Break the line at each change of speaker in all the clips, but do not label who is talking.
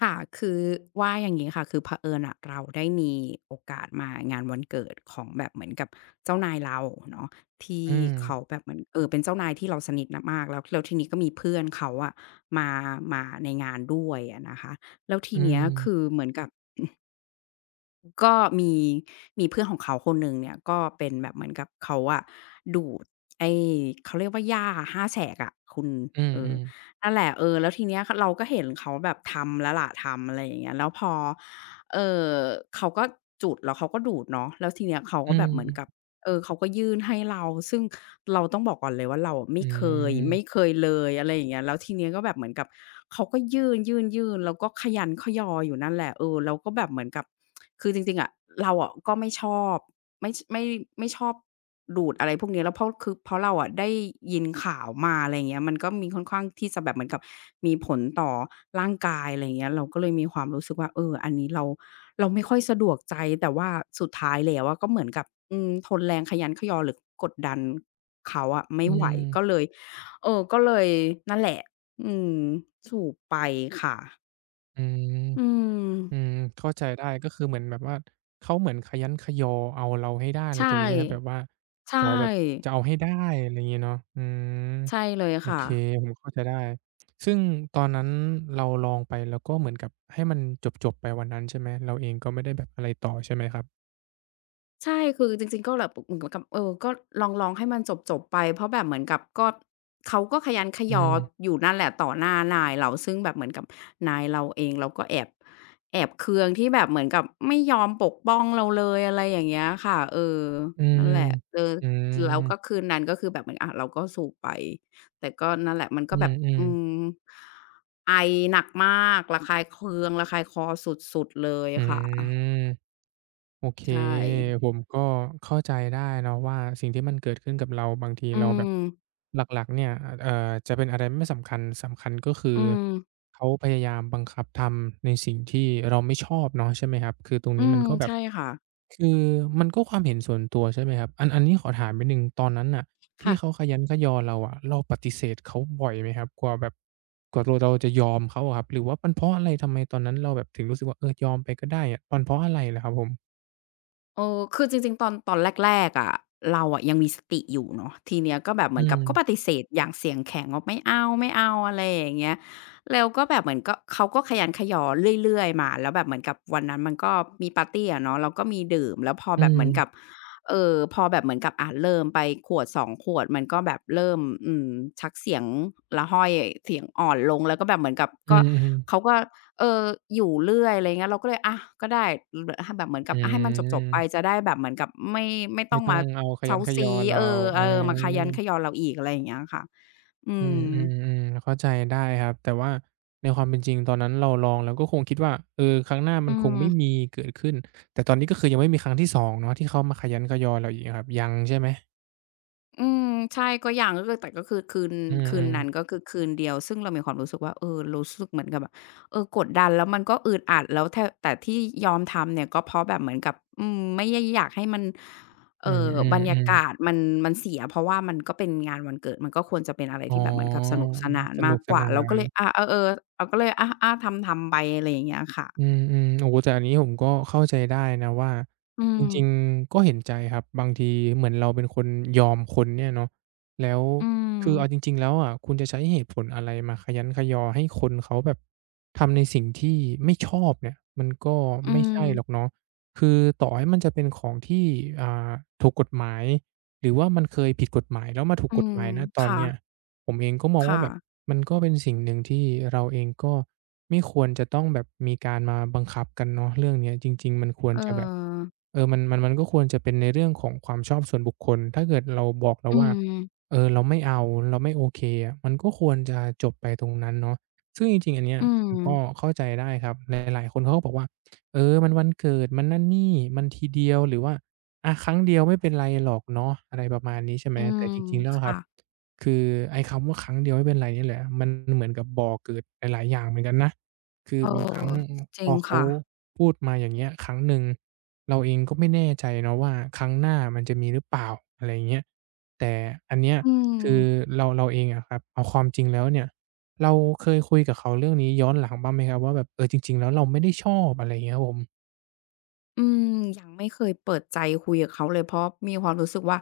ค่ะคือว่าอย่างงี้ค่ะคือเผอิญอะเราได้มีโอกาสมางานวันเกิดของแบบเหมือนกับเจ้านายเราเนาะที่
อืม
เขาแบบเหมือนเป็นเจ้านายที่เราสนิทนะมากแล้วแล้วทีนี้ก็มีเพื่อนเขาอะมามาในงานด้วยอะนะคะแล้วที
อื
เนี้ยคือ
ม
เหมือนกับ ก็มีเพื่อนของเขาคนหนึ่งเนี่ยก็เป็นแบบเหมือนกับเขาอะดูดไอ้เขาเรียกว่าหญ้าห้าแฉกอะคุณ
อืม
เอ
อื
อ
ม
นั่นแหละเออแล้วทีเนี้ยขเราก็เห็นเขาแบบทำแล้วล่ะทำอะไรอย่างเงี้ยแล้วพอเอ่อเขาก็จุดแล้วเขาก็ดูดเนาะแล้วทีเนี้ยเขา
อื
ก็แบ
ม
บเหมือนกับ เออเขาก็ยื่นให้เราซึ่งเราต้องบอกก่อนเลยว่าเราอะ
อื
ไม่
ม
เคยเลยอะไรอย่างเงี้ยแล้วทีเนี้ยก็แบบเหมือนกับเขาก็ยื่นๆๆแล้วก็ขยันขยออยู่นั่นแหละเออเราก็แบบเหมือนกับคือจริงๆอะเราอะก็ไม่ชไม่ไม่ชอบดูดอะไรพวกนี้แล้วเพราะคือเพราะเราอะได้ยินข่าวมาอะไรอย่างเงี้ยมันก็มีค่อนข้างที่จะแบบเหมือนกับมีผลต่อร่างกายอะไรอย่างเงี้ยเราก็เลยมีความรู้สึกว่าเอออันนี้เรา เราไม่ค่อยสะดวกใจแต่ว่าสุดท้ายแล้วอะก็เหมือนกับอืมทนแรงขยันเขยอหรือกดดันเขาอะไม่
อื
ไหวก็
ม
เลยก็เลยนั่นแหละอืมสูบไปค่ะ
อืม
อืม
อืมเข้าใจได้ก็คือเหมือนแบบว่าเขาเหมือนขยั้นขยอเอาเราให้ได้อะไร
ใช่
ตรงนี้ใช่ไหมแบบว่า
ใช
ขอแบบ
่
จะเอาให้ได้อะไรอย่างงี้เนาะอืม
ใช่เลย
โอ
ค่ะ
เคผมเข้าใจได้ซึ่งตอนนั้นเราลองไปแล้วก็เหมือนกับให้มันจบๆไปวันนั้นใช่ไหมเราเองก็ไม่ได้แบบอะไรต่อใช่ไหมครับ
ใช่ คือจริงๆก็แบบเหมือนกับเออก็ลองๆให้มันจบๆไปเพราะแบบเหมือนกับก็เขาก็ขยันข
อื
ยออ
ม
ยู่นั่นแหละต่อหน้านายเรา ซึ่งแบบเหมือนกับนายเราเองเราก็แอบเคืองที่แบบเหมือนกับไม่ยอมปกป้องเราเลยอะไรอย่างเงี้ยค่ะเออ
อื
นั่
ม
นแหละเออ
อื
แล้วก็
ม
คืนนั้นก็คือแบบเหมือนอะเราก็สูบไปแต่ก็นั่นแหละมันก็
อื
แบบอื
ม
ม
ๆ
ไอหนักมากระคายเคืองระคายคอสุดๆเลย
อื
ค่ะ
ม โอเค
ใช่
ผมก็เข้าใจได้เนาะว่าสิ่งที่มันเกิดขึ้นกับเราบางที
อื
เราแบบ
ม
หลักๆเนี่ยจะเป็นอะไรไม่สำคัญสำคัญก็คือ
อืม
เขาพยายามบังคับทำในสิ่งที่เราไม่ชอบเนาะใช่ไหมครับคือตรง
อื
นี้มั
ม
นก็แบบ
ใช่ค่ะ
คือมันก็ความเห็นส่วนตัวใช่ไหมครับอันนี้ขอถามนิดหนึ่งตอนนั้นน่ะที่เขา
ค่ะ
คะยั้นคะยอเราอะเราปฏิเสธเขาบ่อยไหมครับกว่าแบบกว่าตัวเราจะยอมเขาอะครับหรือว่ามันเพราะอะไรทำไมตอนนั้นเราแบบถึงรู้สึกว่าเออยอมไปก็ได้อะมันเพราะอะไรเหรอครับผม
เออคือจริงๆตอนแรกๆอะเราอะยังมีสติอยู่เนาะทีเนี้ยก็แบบเห
อื
มือนกับก็ป
ม
ฏิเสธอย่างเสียงแข็งว่าไม่เอาๆอะไรอย่างเงี้ยแล้วก็แบบเหมือนก็เขาก็ขยันขยอเรื่อยๆมาแล้วแบบเหมือนกับวันนั้นมันก็มีปาร์ตีอะเนาะเราก็มีดื่มแล้วพอ
อื
แบบเหมือนกับ
ม
พอแบบเหมือนกับเริ่มไปขวดสองขวดมันก็แบบเริ่มอืมชักเสียงระห้อยเสียงอ่อนลงแล้วก็แบบเหมือนกับ
อื
ก็
อ
เขา
ๆ
ก็ เอออยู่เรื่อยอะไรเงี้ยเราก็เลยอะก็ได้ลแบบเหมือน
อื
กับอะให้มันจบๆไปจะ
ม
ได้แบบเหมือนกับไม่ต้
ไม่
อง
ต้อง
มา
เอาคะยั้
เซ้า
นคะยอ
ซี้
เรา
เอ
อื
อๆมาคะ
ม
ยั้นคะยอเราอีกอะไรอย่างเงี้ยค่ะอื
อื
ม
มๆๆเข้าใจได้ครับแต่ว่าในความเป็นจริงตอนนั้นเราลองเราก็คงคิดว่า เออครั้งหน้ามัน
อื
คง
ม
ไม่มีเกิดขึ้น แต่ตอนนี้ก็คือยังไม่มีครั้งที่สองเนาะที่เขามาคะยั้นคะยอเราอีกอะครับ ยังใช่ไหม
อืมใช่ก็ยังก็คือแต่ก็คือ
อื
คื
ม
นนั้นก็
ๆ
คือคืนเดียวซึ่งเรามีความรู้สึกว่าเออรู้สึกเหมือนกับแบบเออกดดันแล้วมันก็อึดอัดแล้วแต่ที่ยอมทำเนี่ยก็เพราะแบบเหมือนกับอืมไม่ได้อยากให้มัน
อื
บรรยา
อๆ
กาศ
ๆ
มันเสียเพราะว่ามันก็เป็นงานวันเกิดมันก็ควรจะเป็นอะไร
อ๋
ที่
อ
แบบเหมือนกับสนุกสนาน
ส
มา
นุ
ก
กส
กว่า
นา
เราก็เลย
น
อาเออๆเราก็เลยอาๆทำๆไปอะไรอย่างเงี้ยค่ะ
อืมๆโอ้โฮแต่อันนี้ผมก็เข้าใจได้นะว่า
อื
จ
ม
ริงๆก็เห็นใจครับบางทีเหมือนเราเป็นคนยอมคนเนี่ยเนาะแล้ว
อื
คือเอาจ
ม
ริงๆแล้วอะคุณจะใช้เหตุผลอะไรมาคะยั้นคะยอให้คนเขาแบบทำในสิ่งที่ไม่ชอบเนี่ยมันก็
อื
ไม่
ม
ใช่หรอกเนาะคือต่อให้มันจะเป็นของที่อ่าถูกกฎหมายหรือว่ามันเคยผิดกฎหมายแล้วมาถูก
อื
กฎ
ม
หมายณตอน
ค่ะ
เนี้ย ผมเองก็มองว่า
ค่ะ
แบบมันก็เป็นสิ่งหนึ่งที่เราเองก็ไม่ควรจะต้องแบบมีการมาบังคับกันเนาะเรื่องเนี้ยจริงๆมันควร
เออ
จะแบบเออมันก็ควรจะเป็นในเรื่องของความชอบส่วนบุคคลถ้าเกิดเราบอกแล้ว
อื
ว่า
ม
เออเราไม่เอาเราไม่โอเคอะมันก็ควรจะจบไปตรงนั้นเนาะซึ่งจริงๆอันเนี้ย
อื
ผม
ม
ก็เข้าใจได้ครับหลายๆคนเขาก็บอกว่าเออมันวันเกิดมันนั่นนี่มันทีเดียวหรือว่าอะครั้งเดียวไม่เป็นไรหรอกเนาะอะไรประมาณนี้ใช่ไหม
อื
แต่
ม
จริงๆแล้วครั
ค่ะ
บ คือไอ้คำว่าครั้งเดียวไม่เป็นไรเนี่ยแหละมันเหมือนกับบ่อเกิดหลายๆอย่างเหมือนกันนะคือ
เอ
บางครั้ง
อจ
พ
ริ
อ
ง
เขา
ค่ะ
พูดมาอย่างเงี้ยครั้งหนึ่งเราเองก็ไม่แน่ใจเนาะว่าครั้งหน้ามันจะมีหรือเปล่าอะไรอย่างเงี้ยแต่อันเนี้ย
อื
คือ
ม
เราเองอะครับเอาความจริงแล้วเนี่ยเราเคยคุยกับเขาเรื่องนี้ย้อนหลังบ้างไหมครับว่าแบบเออจริงๆแล้วเราไม่ได้ชอบอะไรอย่างเงี้ยครับผม
อืมยังไม่เคยเปิดใจคุยกับเขาเลยเพราะมีความรู้สึกว่า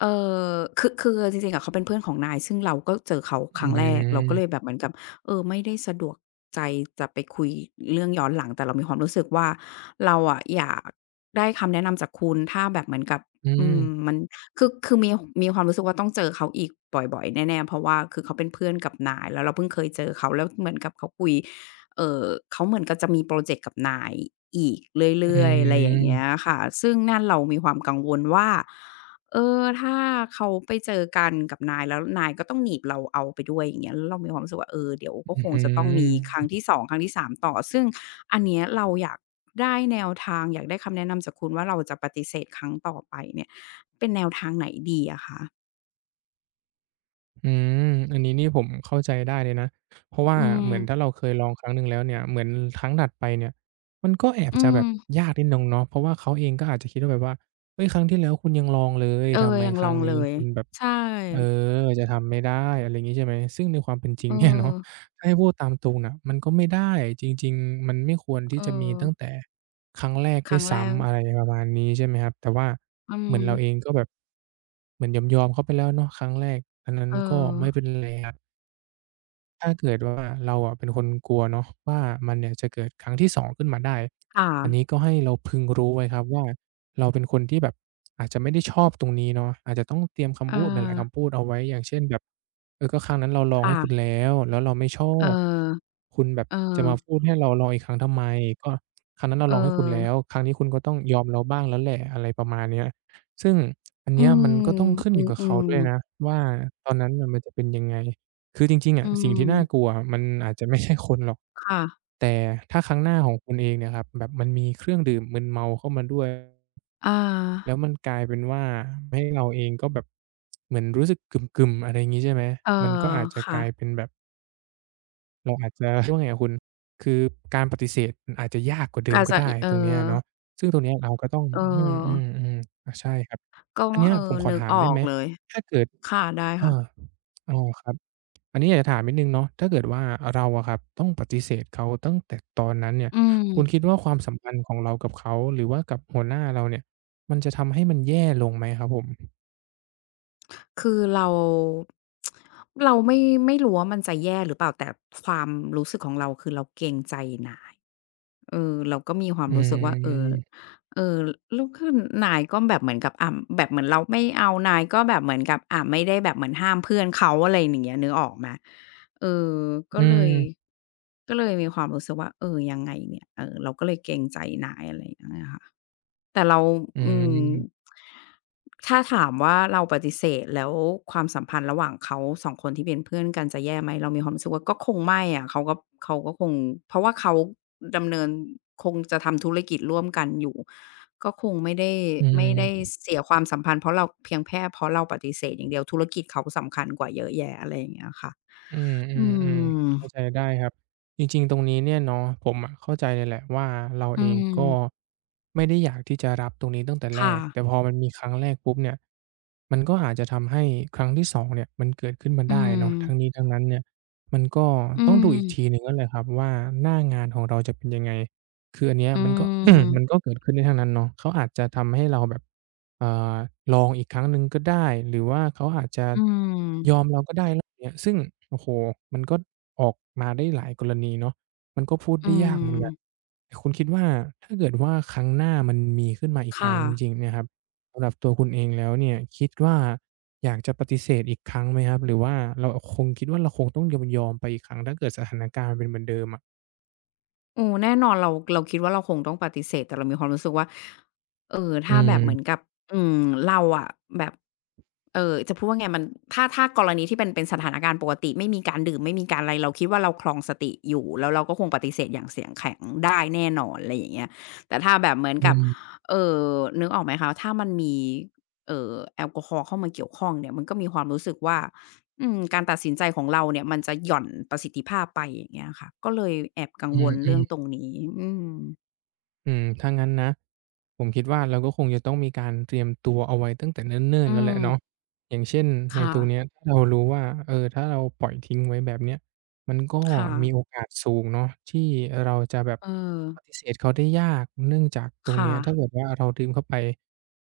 เอ่คือจริงๆอะเขาเป็นเพื่อนของนายซึ่งเราก็เจอเขาค
อื
รั้งแรกเราก็เลย
ม
แบบเหมือนกับเออไม่ได้สะดวกใจจะไปคุยเรื่องย้อนหลังแต่เรามีความรู้สึกว่าเราอะอยากได้คำแนะนำจากคุณถ้าแบบเหมือนกับ
อื
อื
ม
มมันคือมีความรู้สึกว่าต้องเจอเขาอีกบ่อยๆแน่ๆเพราะว่าคือเขาเป็นเพื่อนกับนายแล้วเราเพิ่งเคยเจอเขาแล้วเหมือนกับเขาคุย เอ่อเขาเหมือนกับจะมีพรอเจกต์กับนายอีก
อื
เรื่อยๆอะไรอย่างเงี้ย
ม
ค่ะซึ่งนั่นเรามีความกังวลว่าเออถ้าเขาไปเจอกันกับนายแล้วนายก็ต้องหนีบเราเอาไปด้วยอย่างเงี้ยแล้วเรามีความรู้สึกว่าเออเดี๋ยวก็
อื
ค
อ
ง
ฮึ
จะต้องมีครั้งที่สองครั้งที่สามต่อซึ่งอันเนี้ยเราอยากได้แนวทางอยากได้คำแนะนำจากคุณว่าเราจะปฏิเสธครั้งต่อไปเนี่ยเป็นแนวทางไหนดีอะคะ
อืมอันนี้นี่ผมเข้าใจได้เลยนะเพราะว่า
อืม
เหมือนถ้าเราเคยลองครั้งหนึ่งแล้วเนี่ยเหมือนครั้งถัดไปเนี่ยมันก็แอบ
อื
จะแบ
ม
บยากนิดหนึงเนาะเพราะว่าเขาเองก็อาจจะคิดว่าแบบว่าเฮ้ยครั้งที่แล้วคุณยังลองเลย
เออ
ทำไม
ยัง
ค
ล
รั้
อ
ง
ง
นี้
เลย
คุณแบบ
ใช่
เออจะทำไม่ได้อะไรงี้ใช่ไหมซึ่งในความเป็นจริง
เออ
เนี่ยเนาะถ้าให้พูดตามตรงน่ะมันก็ไม่ได้จริงๆมันไม่ควรที่
เออ
จะมีตั้งแต่ครั้งแรก
ค
ด้ว
รั้
ย
งแรก
ซ้ำอะไรประมาณนี้ใช่ไหมครับแต่ว่า
อื
เหมือนเราเอง
ม
ก็แบบเหมือนยอมๆเขาไปแล้วเนาะครั้งแรกอันนั้น
เอ
ก็
อ
ไม่เป็นไรครับ ถ้าเกิดว่าเราอะเป็นคนกลัวเนาะว่ามันเนี่ยจะเกิดครั้งที่สองขึ้นมาได้
ค่ะ
อันนี้ก็ให้เราพึงรู้ไว้ครับว่าเราเป็นคนที่แบบอาจจะไม่ได้ชอบตรงนี้เนาะอาจจะต้องเตรียมคำ
เอ
พูดหลา
อ
ยๆคำพูดเอาไว้อย่างเช่นแบบเออก็ครั้งนั้นเราลองให้
ค่ะ
คุณแล้วเราไม่ชอ
เออ
บคุณแบบ
เอ
จะ
อ
มาพูดให้เราลองอีกครั้งทำไมก็ครั้งนั้นเรา
เออ
ลองให้คุณแล้วครั้งนี้คุณก็ต้องยอมเราบ้างแล้วแหละอะไรประมาณเนี้ยซึ่งอัน
อื
เนี้ยมั
ม
นก็ต้องขึ้น
อื
อยู่
ม
กับ
อื
เขา
ม
ด้วยนะว่าตอนนั้นน่ะมันจะเป็นยังไง คือจริงๆ
อื
อะสิ่งที่น่ากลัว
ม
มันอาจจะไม่ใช่คนหรอก
ค่ะ
แต่ถ้าครั้งหน้าของคุณเองเนี่ยครับแบบมันมีเครื่องดื่มมึนเมาเข้ามาด้วย
อา
แล้วมันกลายเป็นว่าให้เราเองก็แบบเหมือนรู้สึกกึ่มๆอะไรงี้ใช่ไหม
เออ
มันก็อาจจะก
ค่ะ
ลายเป็นแบบเราอาจจะเรียกว่าไงอะคุณคือการปฏิเสธมันอาจจะยากกว่าเดิม
กา
ก็
จะ
ได้
อิเอ
ตรงเนี้ย
อ
เนาะซึ่งตรงเนี้ยเราก็ต้อง
เออ
อืมๆๆอาใช่ครับ
ก็
อันเนี้ย
เออ
ผมขอ
นึก
ถาม
อ
ได้
อก
ไหม
เลย
ถ้าเกิด
ค่ะ ได้
เออ
ค่ะ
อ๋อครับ อันนี้อยากจะถามนิดนึงเนาะถ้าเกิดว่าเราอะครับต้องปฏิเสธเขาตั้งแต่ตอนนั้นเนี่ย
อื
คุณคิด
ม
ว่าความสัมพันธ์ของเรากับเขาหรือว่ากับหัวหน้าเราเนี่ยมันจะทำให้มันแย่ลงไหมครับผม
คือเราเราไม่รู้ว่ามันจะแย่หรือเปล่าแต่ความรู้สึกของเราคือเราเกรงใจนายเออเราก็มีความ
อื
รู้สึกว่าเออ
ม
เออลุกขึ้นนายก็แบบเหมือนกับอ่าแบบเหมือนเราไม่เอานายก็แบบเหมือนกับอ่าไม่ได้แบบเหมือนห้ามเพื่อนเขาอะไรอย่างเงี้ยนึกออกไหมเออก็
อื
เลย
ม
ก็เลยมีความรู้สึกว่าเออยังไงเนี่ยเออเราก็เลยเกรงใจนายอะไรอย่างเงี้ยค่ะ แต่เรา
อื
อืม
ม
ถ้าถามว่าเราปฏิเสธแล้วความสัมพันธ์ระหว่างเขาสองคนที่เป็นเพื่อนกันจะแย่ไหมเรามีความรู้สึกว่าก็คงไม่อะเขาก็เขาก็คงเพราะว่าเขาดำเนินคงจะทำธุรกิจร่วมกันอยู่ก็คงไม่ได้
อื
ไม่ได้
ม
เสียความสัมพันธ์เพราะเราเพียงแค่เพราะเราปฏิเสธอย่างเดียวธุรกิจเขาสำคัญกว่าเยอะแยะอะไรอย่างเงี้ยค่ะ
อืมออื
อื
มอืม
ม
เข้าใจได้ครับจริงๆตรงนี้เนี่ยเนาะผมอะเข้าใจเลยแหละว่าเรา
อื
เอง
ม
ก็ไม่ได้อยากที่จะรับตรงนี้ตั้งแต่แร
ค่ะ
กแต่พอมันมีครั้งแรกปุ๊บเนี่ยมันก็อาจจะทำให้ครั้งที่สองเนี่ยมันเกิดขึ้นมา
อื
ได้เนาะทั้ง
ม
นี้ทั้งนั้นเนี่ยมันก็
อื
ต้องดูอีกทีห
ม
นึ่งก็เลยครับว่าหน้างานของเราจะเป็นยังไงคืออันเนี้ย
อื
มันก็
ม
มันก็เกิดขึ้นได้ทั้งนั้นเนาะเขาอาจจะทำให้เราแบบ เอ่อลองอีกครั้งหนึ่งก็ได้หรือว่าเขาอาจจะ
อื
ยอม
ม
เราก็ได้รอบเนี้ยซึ่งโอ้โฮมันก็ออกมาได้หลายกรณีเนาะมันก็พูด
อื
ได้ยากเหมือนกัน
ม
แต่คุณคิดว่าถ้าเกิดว่าครั้งหน้ามันมีขึ้นมาอีกครั้
ค่ะ
งจริงๆเนี่ยครับ สำหรับตัวคุณเองแล้วเนี่ยคิดว่าอยากจะปฏิเสธอีกครั้งไหมครับหรือว่าเราคงคิดว่าเราคงต้องยอมไปอีกครั้งถ้าเกิดสถานการณ์มันเป็นเหมือนเดิมอะ
โอ้แน่นอนเราเราคิดว่าเราคงต้องปฏิเสธแต่เรามีความรู้สึกว่า
อื
ถ้าแบบเหมือน
ม
กับอืมเราอะแบบจะพูดว่าไงมันถ้าถ้ากรณีที่เป็นสถานการณ์ปกติไม่มีการดื่มไม่มีการอะไรเราคิดว่าเราคลองสติอยู่แล้วเราก็คงปฏิเสธอย่างเสียงแข็งได้แน่นอนอะไรอย่างเงี้ยแต่ถ้าแบบเหมือน
อื
กับ
ม
เอ่อนึกออกไหมคะถ้ามันมีแอลกอฮอล์เข้ามาเกี่ยวข้องเนี่ยมันก็มีความรู้สึกว่า อืมการตัดสินใจของเราเนี่ยมันจะหย่อนประสิทธิภาพไปอย่างเงี้ยค่ะก็เลยแอบกัง
อื
วลเรื่
ม
องต
ๆ
รงนี้อืม
อืมถ้างั้นนะผมคิดว่าเราก็คงจะต้องมีการเตรียมตัวเอาไว้ตั้งแต่เนิ่น
อื
ๆแล้วแหละ
ม
เนาะอย่างเช่นใน
ค่ะ
ตรงเนี้ยถ้าเรารู้ว่าเออถ้าเราปล่อยทิ้งไว้แบบเนี้ยมันก็
ค่ะ
มีโอกาสสูงเนาะที่เราจะแบบ
เออ
ปฏิเสธเขาได้ยากเนื่องจากตรงเนี้
ค่ะ
ยถ้าเกิดว่าเราดึงเข้าไป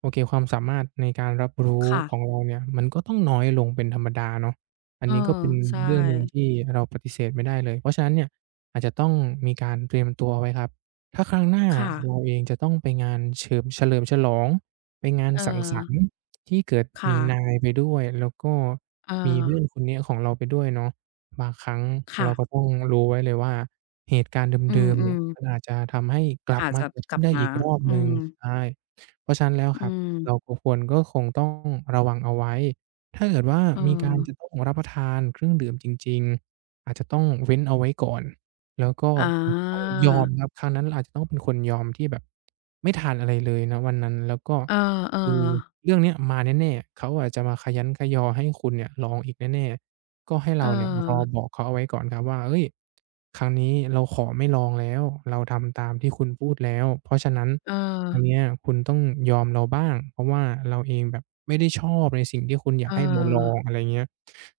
โอเคความสามารถในการรับรู้
ค่ะ
ของเราเนี่ยมันก็ต้องน้อยลงเป็นธรรมดาเนาะอัน
เออ
นี้ก็เป็น
ใช่
เรื่องหนึ่งที่เราปฏิเสธไม่ได้เลยเพราะฉะนั้นเนี่ยอาจจะต้องมีการเตรียมตัวเอาไว้ครับ ถ้าครั้งหน้า
ค่ะ
เราเองจะต้องไปงานเฉลิมฉลองไปงาน
เออ
สังสรรค์ที่เกิดมี
ค่ะ
นายไปด้วยแล้วก็
เอ
มี
อ
เพื่อนคนเนี้ยของเราไปด้วยเนาะบางครั้งเราก็
ค่ะ
ต้องรู้ไว้เลยว่าเหตุการณ์
อื
เดิมๆเนี่
ม
ยมัน
ๆ
อาจจะทำให้กลับ
อาจ
มา
จะ
เกิด
ก
ขึ้
ลั
น
บ
ได้
มา
อีกรอบ
อื
หนึ่ง
ม
ใช่เพราะฉะนั้นแล้ว
อื
ครับ
ม
เราก็คงต้องระวังเอาไว้ถ้าเกิดว่า
เอ
มีการจะ
อ
ต้องรับประทานเครื่องดื่มจริงๆอาจจะต้องเว้นเอาไว้ก่อน แล้วก็
อา
อาจจะต้องยอมครับครั้งนั้นเราอาจจะต้องเป็นคนยอมที่แบบไม่ทานอะไรเลยณวันนั้นแล้วก็
เออ
คือ
ๆ
เรื่องเนี้ยมาแน่ๆเขาอาจจะมาคะยั้นคะยอให้คุณเนี่ยลองอีกแน่ๆก็ให้
เอ
เราเนี่ยรอ
อ
บอกเขาเอาไว้ก่อนครับว่าเฮ้ยครั้งนี้เราขอไม่ลองแล้วเราทำตามที่คุณพูดแล้วเพราะฉะนั้น
เออ
คันเนี้ยคุณต้องยอมเราบ้างเพราะว่าเราเองแบบไม่ได้ชอบในสิ่งที่คุณอยาก
ๆ
ให้เราลองอะไรเงี้ย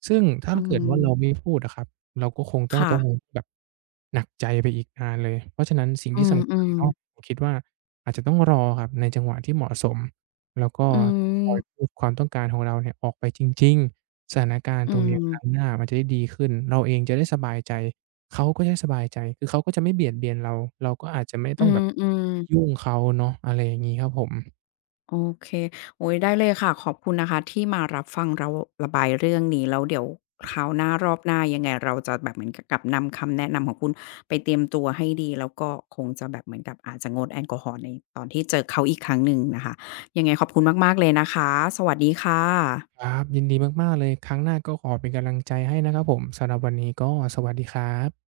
ซึ่งถ้า
อื
เกิดว่าเรา
ม
ไม่พูดอะครับ เราก็คงจะ
ค่ะ
ต้องแบบหนักใจไปอีกนานเลย เพราะฉะนั้นสิ่ง
อื
ที่สำคัญ
ม
เนาะ
ๆ
ผมคิดว่าอาจจะต้องรอครับในจังหวะที่เหมาะสมแล้วก็
อื
ต้องคอย
ม
พูดความต้องการของเราเนี่ยออกไปจริงๆสถานการณ์
อื
ตรงเนี้ยครั้งห
ม
น้ามันจะได้ดีขึ้นเราเองจะได้สบายใจเขาก็จะสบายใจคือเขาก็จะไม่เบียดเบียนเราเราก็อาจจะไม่
อื
ต้องแบ
ม
บ
อืม
ไปยุ่งเขาเนาะอะไรอย่างงี้ครับผม
โอเคโอ้ยได้เลยค่ะขอบคุณนะคะที่มารับฟังเราระบายเรื่องนี้แล้วเดี๋ยวคราวหน้ารอบหน้ายังไงเราจะแบบเหมือนกับนำคำแนะนำของคุณไปเตรียมตัวให้ดีแล้วก็คงจะแบบเหมือนกับอาจจะงดแอลกอฮอล์ในตอนที่เจอเขาอีกครั้งหนึ่งนะคะยังไงขอบคุณมากๆเลยนะคะสวัสดีค่
ค
ะ
รับยินดีมากๆเลยครั้งหน้าก็ขอเป็นกำลังใจให้นะครับผมสำหรับวันนี้ก็สวัสดีครับ